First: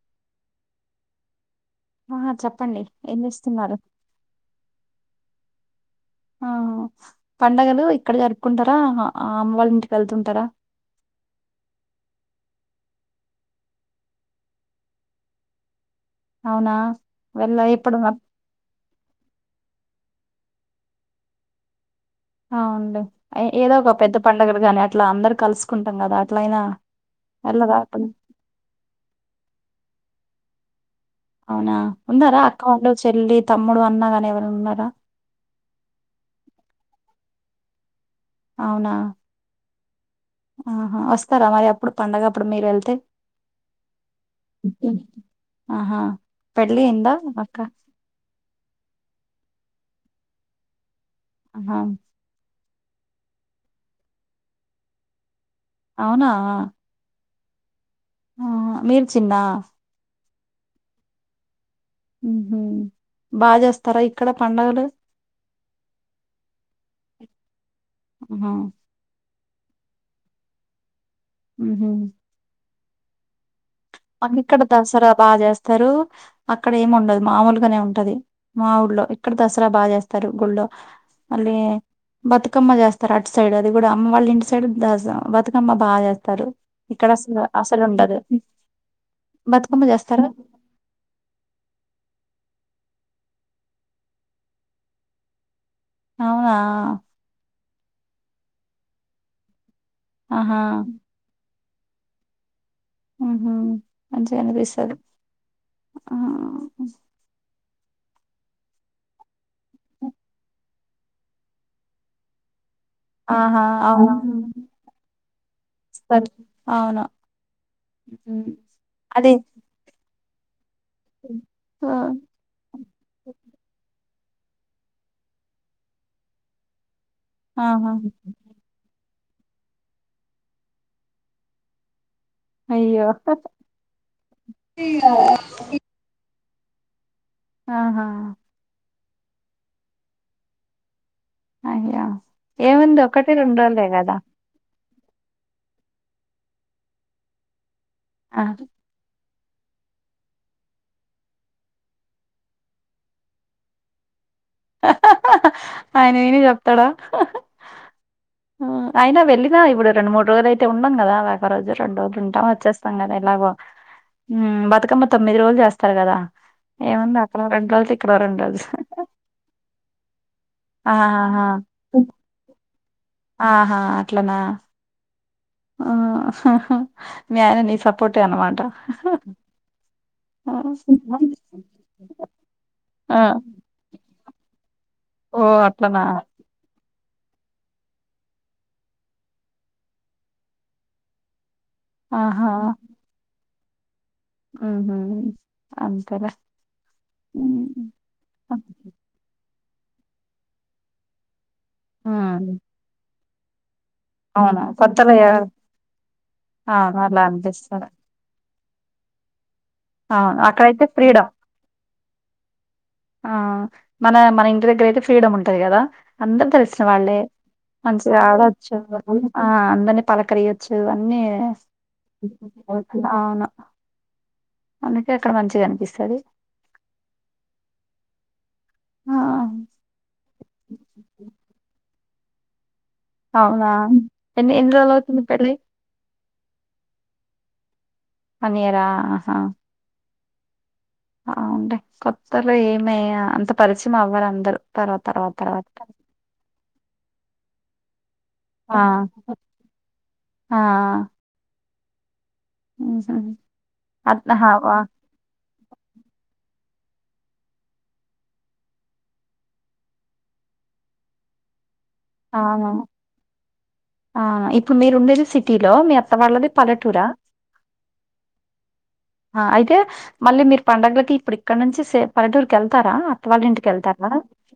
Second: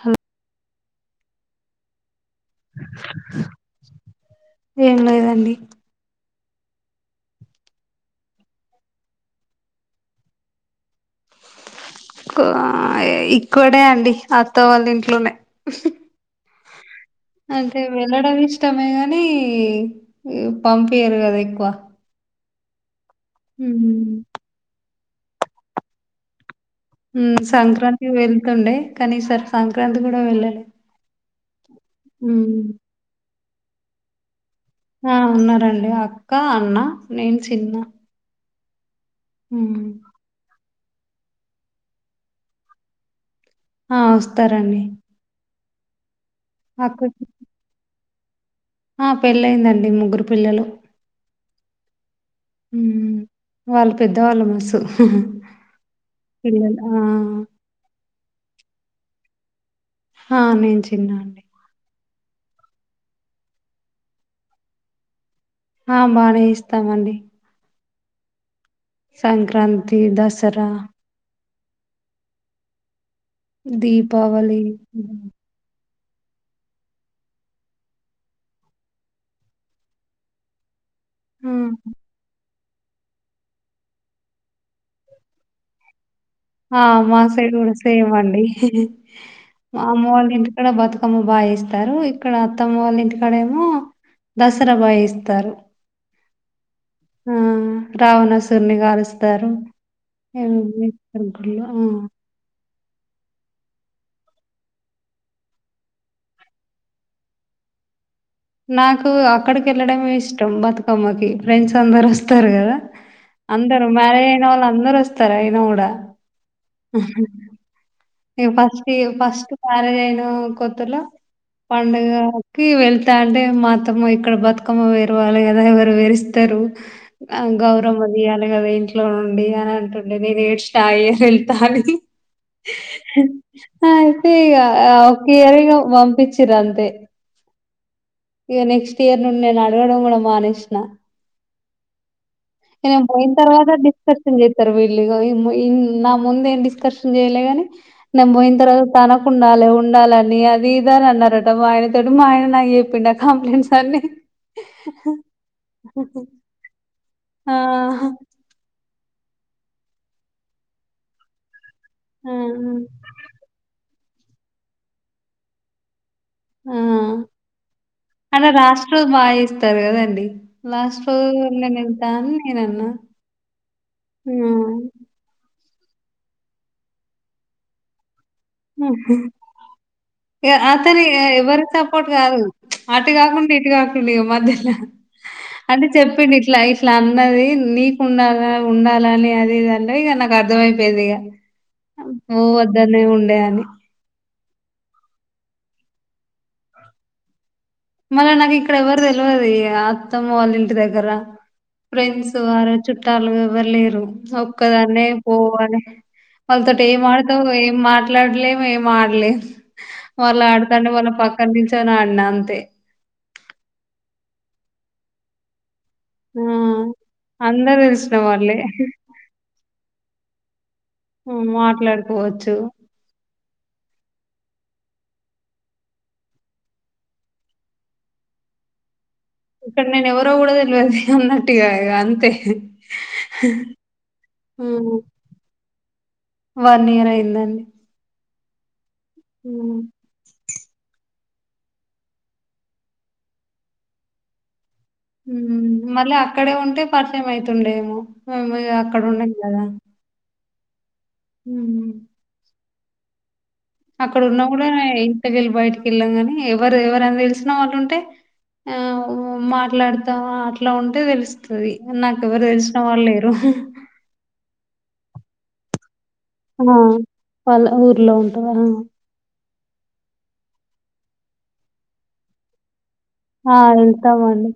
హా ఆహా చెప్పండి. ఎం చేస్తున్నరు? ఏం లేదండి. ఆహా పండగలు ఇక్కడ జరుపుకుంటరా ఆ అమ్మ వాళ్ళ ఇంటికి వెళ్తుంటరా. ఎక్కువా ఇక్కడే అండి అత్త వాళ్ళ ఇంట్లోనే. అవునా వెళ్ళ ఐతే ఎప్పుడు వెళ్ళడం ఇష్ ఇష్టమే గాని పంపీయరు కదా ఎక్కువ. అవున్లే ఏదో ఒక హ్మ్ పెద్ద పండుగలు గాని అట్లా అందరూ కలుసుకుంటాం కదా అట్లయినా. హ్మ్ వెళ్ళదా ఎప్పుడు సంక్రాంతి వెళ్తుండే, కానీ ఈ సారీ సంక్రాంతి కూడా వెళ్ళలే. అవునా ఉన్నరా అక్క హ్మ్ వాళ్ళు, చెల్లి, తమ్ముడు, అన్నగాని ఎవరన్నా ఉన్నరా. ఆ ఉన్నరండి అక్క, అన్న, నేను చిన్న. అవునా. హ్ ఆహా వస్తరా మరి అప్పుడు పండగప్పుడు మీరు ఎళ్తే. ఆ వస్తారండి ఆహా పెళ్ళి అయిందా అక్కకి అక్క. ఆ పెళ్ళయ్యింది అండి ముగ్గురు పిల్లలు. అహా వాళ్ళు పెద్దవాళ్ళ మనస్సు అవునా ఉను ఆ మీరు చిన్న హా నిను చిన్న అండి ఉహు బాగా చేస్తారా ఇక్కడ పండగలు ఆ బానే చేస్తామండి ఆహా సంక్రాంతి, దసరా ఉహు అవును దీపావళి ఇక్కడ దసరా బాగచేస్తారు అక్కడ ఏమి ఉండదు మామూలుగానే ఉంటది. మా ఊళ్ళో ఇక్కడ దసరా బాగచేస్తారు గుళ్ళో ఆ! మళ్ళీ బతుక్ బతుకమ్మ చేస్తారు అటు సైడ్ అది కూడా అమ్మ వాళ్ళింటి సైడ్ బతుకమ్మ బాగా చేత్తారు ఆ మా సైడ్ కూడా సేమ్ అండి మా బతుకమ్మ అమ్మ చేస్తారా వాళ్ళింటికి ఇక్కడ బతుకమ్మ బాగచేస్తారు ఇక్కడ అత్తమ్మ వాళ్ళ ఇంటికాడేమో దసరా బాగా చేస్తారు అవునా రావణాసురున్ని కాలుస్తారు ఆహా అహ మంచిగ అనిపిస్తాది ఆ నాకు అక్కడికి వెళ్ళడమే ఇష్టం బతుకమ్మకి ఫ్రెండ్స్ అందరు వస్తారు కదా ఆహా అందరు మ్యారేజ్ అయినోళ్ళు అందరు వస్తారు అయిన గూడా. వస్తారు అవును నేను ఫస్ట్ అది ఫస్ట్ మ్యారేజ్ అయిన కొత్తలో ఆ! పండగ కి వెళ్తా అంటే మాఅత్తమ్మ ఇక్కడ బతుకమ్మని పేరవాలి కదా ఎవరు పేరుస్తారు ఆ గౌరమ్మ ఆహా తీయాలి గదా ఇంట్లో నుండి అని అంటుండే నేను ఏడ్షినా లేదు వెళ్తా అని అయ్యో అయితే ఇగా ఒక ఇయర్ ఇగా పంపించిర్రు అంతే ఆహా ఇగా నెక్స్ట్ ఇయర్ నుండి నేను అడగడం కూడా మానేసిన అయ్యో ఇగా ఏముంది నేను ఒకటి పోయిన రెండు తర్వాత రోజులే కదా డిస్కషన్ చేయ్ వీళ్ళు ఇగ నా ముందు ఏం డిస్కర్షన్ చేయలే గాని నేను ఆ పోయిన తర్వాత తన ఉండాలే ఉండాలే అని అది ఇదా అని అన్నారట మా ఆయనతోటి మా ఆయన నాకు చెప్పిండు అ కంప్లైంట్స్ అన్ని ఆయన విని చెప్తాడా ఆ అయినా వెళ్ళినా ఇప్పుడు రెండు మూడు రోజులు అయితే ఉండాం కదా ఒక రోజు రెండు రోజులు ఆ ఉంటాం వచ్చేస్తాం కదా ఎలాగో మ్మ్ బతుకమ్మ తొమ్మిది రోజులు చేస్తారు కదా ఆ ఏముంది అక్కడొ రెండు రోజులు ఇక్కడొ రెండు అంటే రోజులు లాస్ట్ రోజు బాగా చేస్తారు కదండి లాస్ట్ రోజు ఆహా నేను వెళ్తా అని నేను అన్నా ఆహా అట్లనా ఆ హ హ మీ ఆయన నీ సపోర్టే అనమాట ఆ యాక్చువలీ ఎవరి సపోర్ట్ గాదు అటు ఆ కాకుండా ఇటు ఇటు కాకుండ ఇగా మధ్యలో ఓ అన్ని అట్లనా చెప్పిండు లైఫ్ లా అన్నది నీకు ఉండాల ఉండాల అని అది ఇది అంటే ఇగా నాకు అర్ధం అయిపోయేది ఇగా ఆహా పొవద్దు అనే ఉండే అని ఆహ అంతేలే మళ్ళా నాకు ఇక్కడ ఎవ్వరు తెలవది ఇగ అత్తమ్మ వాళ్ళ ఇంటి దగ్గర ఆ ఫ్రెండ్స్ వారు చుట్టాలు ఎవ్వరు లేరు అవునా ఒక్కదాన్నే కొత్తలో ఎవ- పోవాళ్ళి వాళ్ళ తోటి అవును అలా ఏంమాడతావు ఏం అనిపిస్తది అట్లాడలే మేము ఆడలేం వాళ్ళ అవును అక్కడైతే ఆడతాంటే వాళ్ళ ఫ్రీడమ్ పక్కన నుంచిని ఆడినా అంతే ఆ మన మన ఇంటి దగ్గర అయితే ఫ్రీడమ్ ఉంటది గదా ఆ అందరు తెలిసిన వాళ్ళే అందరు తెలిసిన మంచిగా వాళ్ళే. ఆడవచ్చు ఆ అందరిని పలకరియొచ్చు అన్నీ హ్మ్. మాట్లాడుకోవచ్చు. అవును అందుకే అక్కడ మంచిగా అనిపిస్తది ఆ ఇక్కడ నేను ఎవర్ ఎవరో గూడ తేలివదు అన్నటు గా ఇగా అంతే అవునా ఎన్ని రోజులు అవుతుంది పెళ్ళయి వన్ ఇయర్ అయిందండి వన్ ఇయర్ ఆహా మ్ అవునులే కొత్తలో ఏమయ్యా అంత పరిచయం అవ్వరు అందరూ మ్ మళ్ళీ అక్కడే ఉంటే పరిచయం అయితుండేమో మేము ఇగా అక్కడ ఉండం గదా ఆఆ ఉమ్ నీ స అక్కడ ఉన్న కూడా ఇంటికెళ్ళి బయటికి వెళ్ళాం కాని ఎవరు ఎవరైనా తెలిసినా వాళ్ళు ఉంటే ఆ మాట్లాడుతాం అట్లా ఉంటే తెలుస్ తది నాకెవరు అవును తెలిసిన వాళ్ళు లేరు ఆ ఇప్పుడు మీరు ఉండేది సిటీలో మీ అ ఆ పళ ఊర్లో ఉంటది అయితే మళ్ళీ మీరు పండుగలకి ఇప్పుడు ఇక్కడ నుంచి పల్లెటూరుకి వెళ్తారా వాళ్ళ ఆ! ఇంటికెళ్తారా వెళ్తామండి.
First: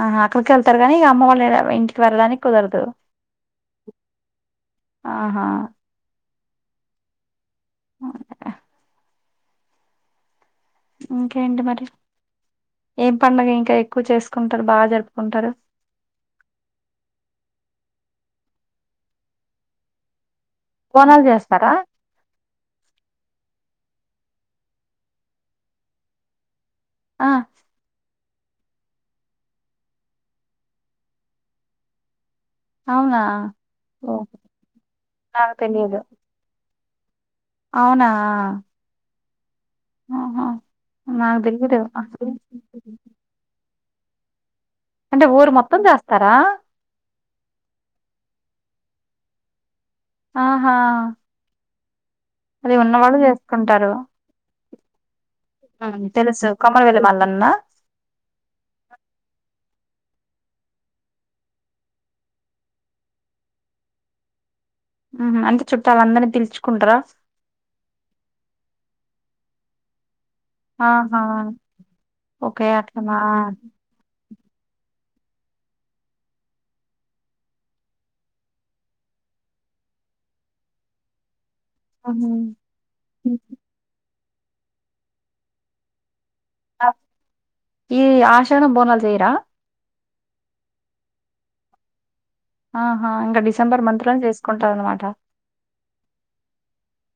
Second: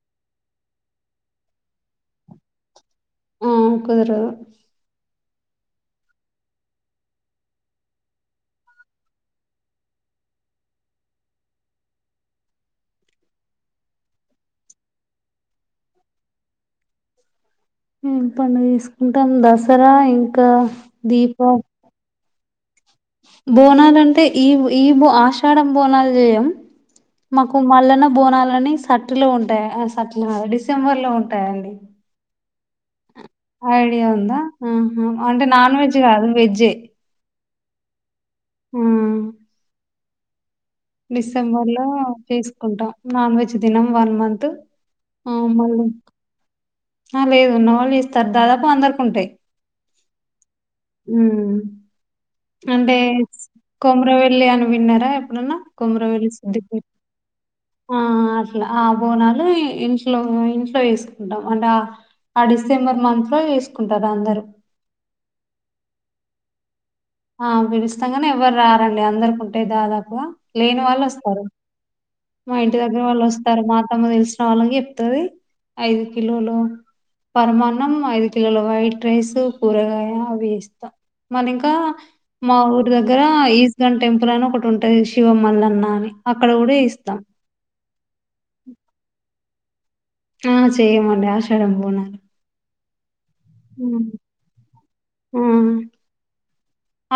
ఆ అక్కడికి వెళ్తారు గానీ ఇక అమ్మ వాళ్ళు ఇంటికి వెళ్దానికి కుదరదు ఆ కుదరదు ఆహా అ ఇంకేంటి మరి ఏం పండగ ఇంకా ఎక్కువ చేసుకుంటారు బాగా జరుపుకుంటారు ఏం పండుగ తీసుకుంటాం దసరా ఇంకా బోనాలు చేస్తారా బోనాలు అంటే ఈ ఈ ఆషాఢ బోనాలు చేయం ఆ మ కు మళ్ళన్న బోనాలని సట్లో ఉంటాయి ఆ సట్లద డిసెంబర్ లో ఉంటాయండి అవునా ఐడియా ఓ ఉందా అంటే నాకు నాన్ వెజ్ తెలియదు కాదు వెజ్జే అవునా ఆ ఆహా నాకు డిసెంబర్ తెలీదు లో చేసుకుంటాం నాన్ వెజ్ దినం వన్ మంత్ అంటే ఆ ఊరు మొత్తం మళ్ళీ చేస్తారా ఆ లేదున్నోవాళ్ళు ఇస్తారు దాదాపు అందరికింటాయి ఆహా అది అంటే ఉన్నవాళ్ళు చేసుకుంటారు కొమరవెల్లి అని విన్నారా ఎప్పుడన్నా ఉమ్, కొమరవెల్లి తెలుసు సిద్దిప కొమర వెల్లి మల్లన్న ఆ అట్లా ఆ బోనాలు ఇంట్లో ఇంట్లో వేసుకుంటాం అంటే ఆ డిసెంబర్ మంత్ లో చేసుకుంటారు అందరు ఆహా అంటే చుట్టాలు అందరినీ పిలుచుకుంటారా ఆ పిలుస్తాం గాని ఎవ్వరు రారండి అందరికింటే దాదాపుగా లేని వాళ్ళు ఆహా వస్తారు మా ఓకే ఇంటి దగ్గర అట్లనా వాళ్ళు వస్తారు మా తమ్ము తెలిసిన వాళ్ళకి చెప్తది ఐదు కిలోలు పరమాన్నం ఐదు కిలోల వైట్ రైస్ కూరగాయ అవి ఇస్తాం మది ఇంకా ఉహు మా ఊరు దగ్గర ఈస్గన్ టెంపుల్ అని ఒకటి ఉంటది శివమల్లన్న అని అక్కడ కూడా ఇస్తాం ఈ ఆషాడం బోనాల్ చేయరా ఆ చెయ్యమండి ఆషాడం బోనాలు ఆహా ఇంకా డిసెంబర్ మంత్ హ్మ్. లోనే చేసుకుంటారు అన్నమాట ఆ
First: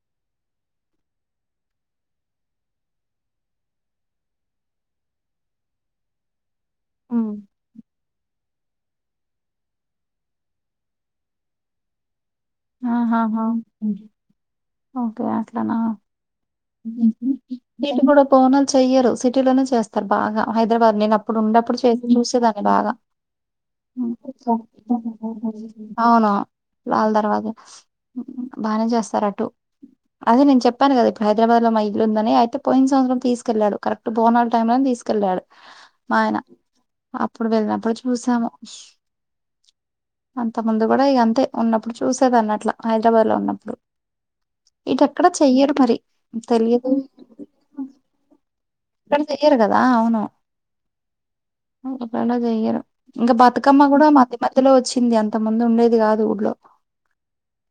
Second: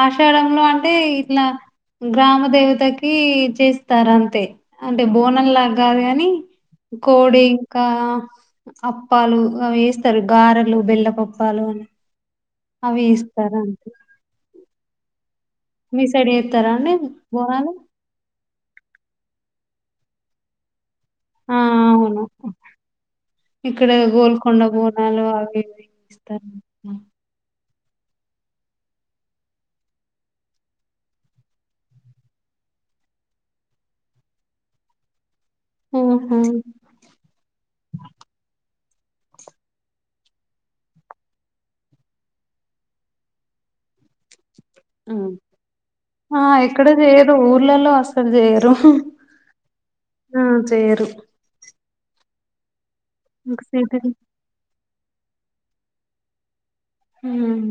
ఆషాడంలో అంటే ఇట్ల గ్రామ దేవతకి చేస్తారు అంతే అంటే బోనం లా కాదు కాని కోడి ఇంకా అప్పాలు అ వేస్తారు గారలు బెల్లపప్పాలు అని అవి ఆహాహ వేస్తారు అంతే ఒకే అట్ ఆ మీ సైడ్ చేస్తారా అండి బోనాలు [inaudible] పోనాలు చెయ్యరు సిటీలోనే చేస్తారు బాగా హైదరాబాద్ నిన్న అప్పుడు ఆ ఉండప్పుడు చేసి అవును చూసేదాన్ని బాగా ఇక్కడ [inaudible] గోల్కొండ బోనాలు అవి ఇవి అవునా ఇస్తారు రాల దరవాజ బానే చేస్తారు అటు అదే నేను చెప్పాను కదా ఇప్పుడు హైదరాబాద్ లో మా ఇల్లుందని అయితే పోయిన సంవత్సం తీసుకెళ్లాడు కరెట్ క్ట్ బోనాల్ టైమ్ లో నే తీసుకెళ్ళాడు మా ఆయన ఆహా అప్పుడు వెళ్ళినప్పుడు చూసాము అంత ముందు కూడా ఇగ అంతే ఉన్నప్పుడు చూసేదాన్ని అట్లా హైదరాబాద్ లో ఉన్నప్పుడు ఇటు ఎక్కడ మ్మ్ చెయ్యరు మరి ఆ ఎక్కడ తెలియదు చేయరు ఊర్లల్లో అసలు చేయరు మొత్తం చెయ్యరు కదా అవును ఆ చేయరు ఊర్లల్లో చెయ్యరు ఇంగ బతుకమ్మ సిటీ కూడా మధ్య మధ్యలో వచ్చింది అంత ముందు ఉండేది కాదు ఊర్లో మ్మ్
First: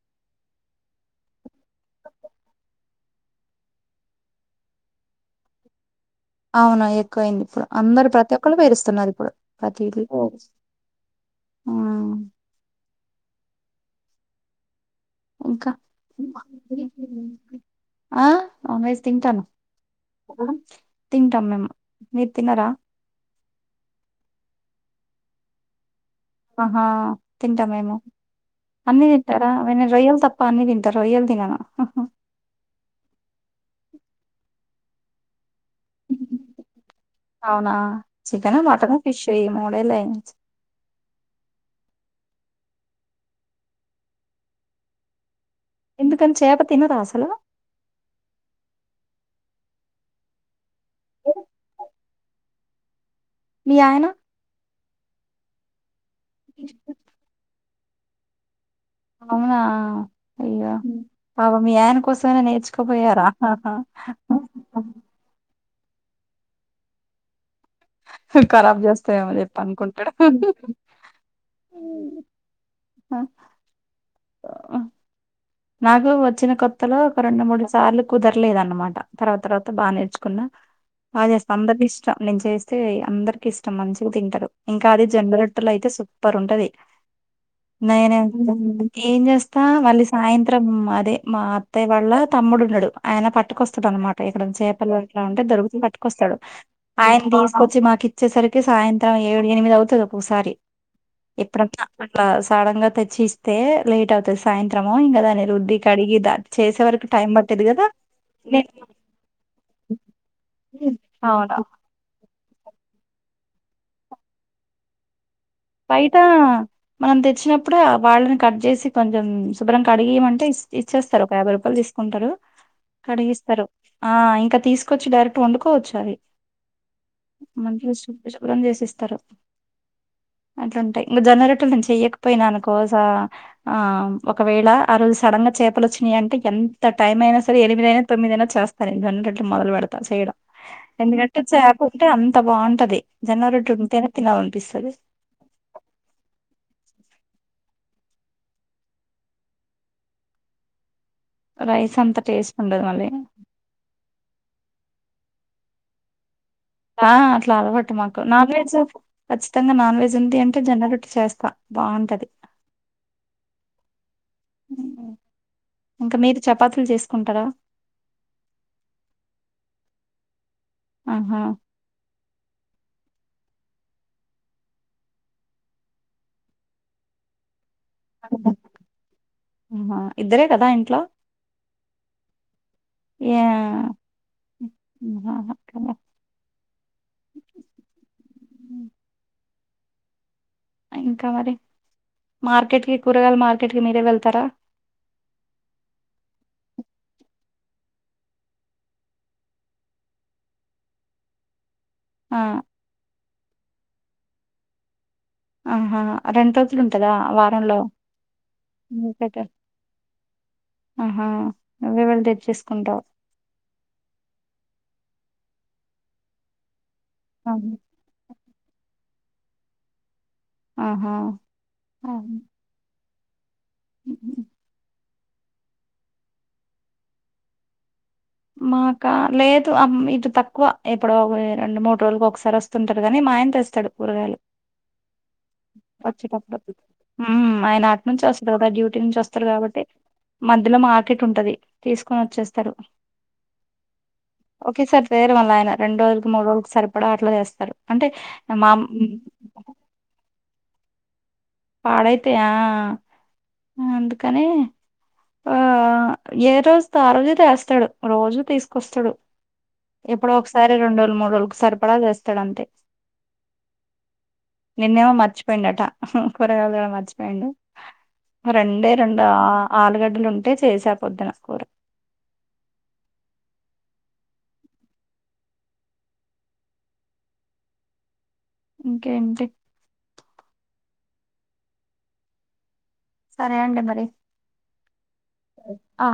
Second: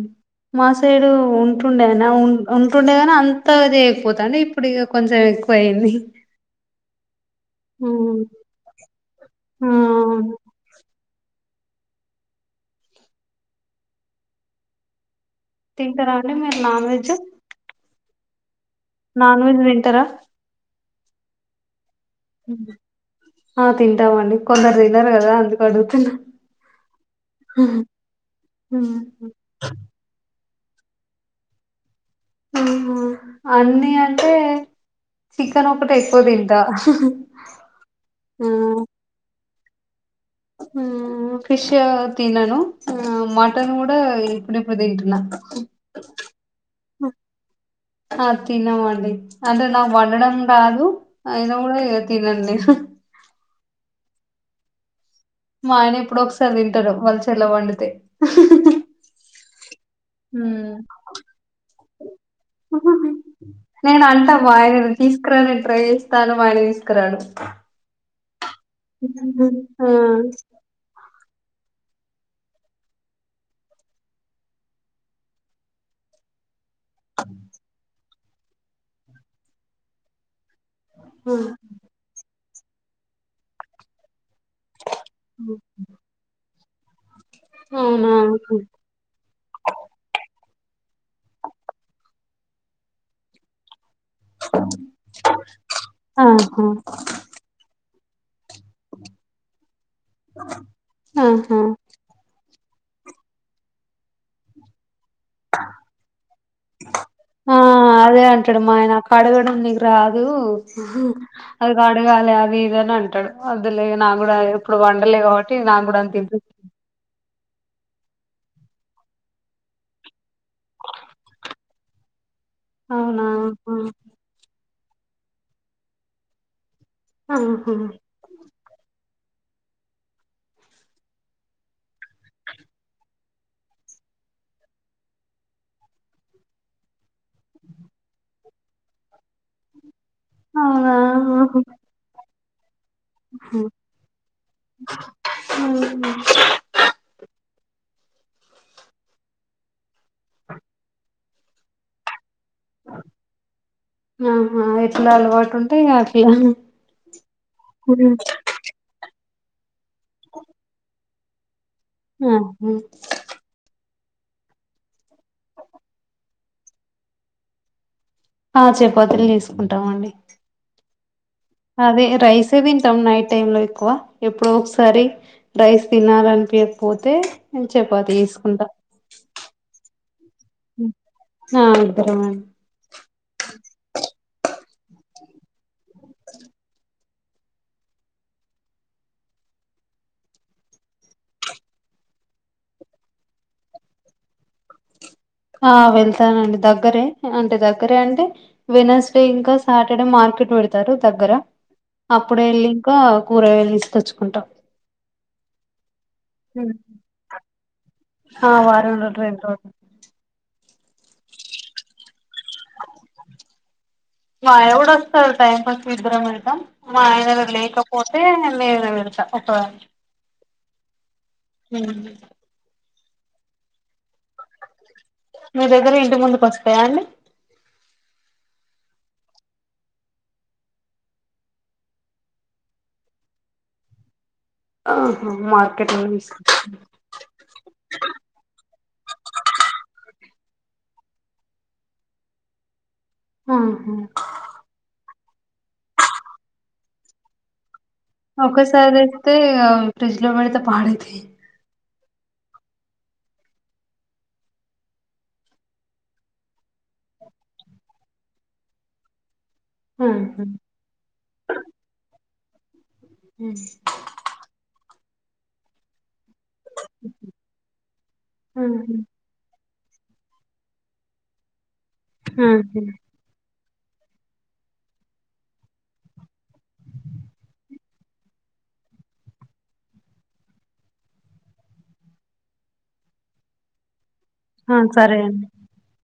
మా సైడు ఉంటుండేనా ఉ ఉంటుండేగానీ అంతగా చేయక పోతాండే ఇప్ ప్పుడిగా కొంచెం ఎక్కువ అయ్యింది అవున ఎక్కువయింది ఇప్పుడు అందరు ప్రతి ఒక్కరు పేరుస్తున్నారు ఇప్పుడు ఆ ప్రతిది అవును ఆ ఇంకా తింటారా అండి మీరు నాన్ వెజ్ ఆ నాన్వేజ్ నాన్ తింటాను వెజ్ తింటారా ఆ తింటం మేము మీరు తిన్నారా ఆ తింటామండి కొందరు తినరు కదా అందుకు అడుగుతున్నా ఆహా తింటా మేము అన్ని తింటారా నేను రొయ్యలు తప్ అన్ని తింట రొయ్యలు తినను హ్మ్ హు అన్ని అంటే చికెన్ ఒకటె ఎక్కువ తింటా మ్మ్ ష్ అయ్యి మూడేళ్ళయింది మ్మ్ ఫిష్ ఆ తినను ఆ మటన్ కూడా ఇప్పుడు ఇప్పుడు తింటున్నా ఎందుకని చేప తినరా ఆ అసలు ఆ తినమండి అదే నా వండడం రాదు అయిన కూడ నేను తినను లే మీ ఆయన మా ఆయన ఎప్పుడు ఒకసారి తింటారు వాళ్ళ చెల్లె వండితే అవునా అయ్యా హ్మ్. పాపం మీ ఆయన కోసమైనా నేర్చుకోపోయారా హాహా నేను అంటా మా ఆయనని తీసుకురానికి ట్రై చేస్తాను మా ఆయన తీసుకరారు హుమ్ ఖరాబ్ చేస్తాయేమో చెప్పి ఆ అనుకుంటాడు [unintelligible] నాకు వచ్చిన కొత్తలో ఒక రెండు మూడు సార్లు కుదరలేదు అన్నమాట తర్వాత తర్వాత బా నేర్చుకున్నా బా ఆ! చేస్త అందరి చ నేను చేస్తే అందరికి ఇష్టం మంచిగ తింటారు ఇంకా అది జొన్నారోట్టెలైతే సుప్ పర్ ఉంటది అవునా నేనెం ఏం చేస్తా మళ్ళీ సాయంత్రం అదే మా అత్తయ్య వాళ్ళ తమ్ముడు ఉన్నాడు ఆయన పట్టుకొస్తాడు అన్ మాట ఎక్కడన్నా చేపలు అట్లా ఉంటే దొరికితే పట్టుకొస్తాడు ఆహా ఆయన తీసుకొచ్చి మాకిచ్చేసరికి తే సాయంత్రం ఏడు ఎనిమిది అవుతది ఒక్కోసారి ఆహా ఎప్పుడన్నా అట్లా సడన్ గా తెచ్చి ఇస్తే లేట్ అవుతది సాయంత్రము ఇంకా దాన్ని నె రుద్ది కడిగి ఆది చేసే వరకు టైం ఆ పట్టిది కదా అదే అంటాడు [unintelligible] ఉహుమ్ అవునా అదిగో అడగాలి అది ఇదని అంటాడు వదులే నా కూడా ఎప్పుడు వండలే కాబట్టి నాకు కూడా అంత బయటా ఇంట్రెస్ట్ మనం తెచ్చినప్పుడె వాళ్ళనె కట్ చేసి కొంచెం శుభ్రంగా కడిగియమంటే ఇస్ ఇచ్చేస్తారు ఒక యాభై రూపాయలు తీస్ ఉంటరు అవునా కడిగిస్తారు ఆ ఇంకా తీసుకొచ్చి డైరెక్ట్ వండుకోవచ్చు అవి ఆహా మంచిగ శుభ్ర శుభ్రం చేసిస్తరు అట్లుంటయి ఇంక జొన్న రెట్లు నేను చెయ్యకపోయినా అనుకో స ఆ ఒకవేళ ఆ రోజు సడన్ గా చేపలు వచ్చినయి అంటే ఎంత టైమ్ అయినా సరే ఎనిమిదయినా తొమ్మిధైనా చేస్త సరే జొన్నరోట్లు మొదలు పెడతా చేయడం అవునా ఎందుకంటే చేప ఉంటే అంత బాగుంటది జొన్నారోట్టే ఉంటేనే తినాలనిపిస్తది హమ్ రైస్ అంత టేస్ట్ ఉండదు మళ్ళీ ఆహా ఎట్లా అలవాటు ఉంటె ఇక అట్లా ఆ అట్లా అలవాటు మాకు నాన్ వెెజ్ ఖచ్చితంగా నాన్ వెెజ్ ఉంటె అంటే జొన్న రొట్టె చేస్తా బావుంటది ఇంక మీరు చపాతీలు చేసుకుంటరా ఆ చపాతీలు తీసుకుంటా మండి ఆహా అదే రైసే తింటాం నైట్ టైం లో ఎక్కువ ఎప్పుడో ఒకసారి రైస్ తినాలనిపియక పోతే నేన్ చపాతీ తీసుకుంటా ఆహా ఇద్దరే కదా ఇంట్లో ఆ ఇద్దరమే యా [inaudible] ఇంక మరి మార్కెట్ కి కూరగాయల మార్కెట్ కి మీరే వెళ్తారా ఆ వెళ్తానండి దగ్గరే అంటే దగ్గరే అంటే వెనస్డే ఇంకా సాటర్డే మార్కెట్ పెడతారు దగ్గర ఆ అప్పుడే వెళ్ళి ఇంకా కూరగాయలు తీసుకొచ్చుకుంటాం ఆహా రెండు రోజులు ఉంటందా వారంలో ఆ వారంలో మార్కెట్ రెండు రోజులు ఆహా నువ్వే వెళ్ళి తెచ్చేసుకుంటావ్ మా ఆయన కూడా వస్తాడు టైపాస్కి ఇద్దరం వెల్తాం మా అయన కూడ లేక పోతే నేనె వెడతా ఒకదా ఆహా [unintelligible] ఆహా! మీ దగ్గర ఇంటి ముందుకొస్తాయా అండి మాకా లేదు అం ఇటు తక్కువ ఎప్పుడో వె రెండు మూడు రోజులుకి ఒకసారి ఒస్తుంటది గని మా ఆయన్ తెస్తడు కూరగాలు ఆహా మార్కెట్ని తీసుకొ ఉమ్మ్మ్ ఆయన అట్ నుంచి ఒస్తడు గదా డ్యూటీ నుంచి ఒస్తారు కావట్టి మధ్యలో మార్కెట్ ఉంటది తీసుకొన్ ఒచ్చేస్తరు ఆ హా ఒకేసార్ తేరు మళ్ళయన రెండ్ రోజులకి మూడు రోజుల్ సరిపడా అట్లా చేస్తారు అంటే మా ఒకసార్ తెస్తే ఇగా ఫ్రిడ్జ్ లో పెడితే పాడైతయ్ పాడైతయా అ అందుకనె ఆ ఆ ఏ రోజుతో ఆ రోజు తేస్తాడు రోజు తీసుకొస్తడు ఎప్పుడో ఆహా ఒకసారి రెండ్రోజులు మూడ్రోజుకు సరిపడా తేస్తాడంతే ఉ నిన్నేవో మర్చిపోయిండటా అహ్ కూరగాల్ తేవ మర్చిపోయిండు రెండే రెండు ఆ ఆలుగడ్డలుంటే చేసా పొద్దున కూర ఆ హ ఇంకేంటి సరే అండి మరి ఆ సరే అన్ అ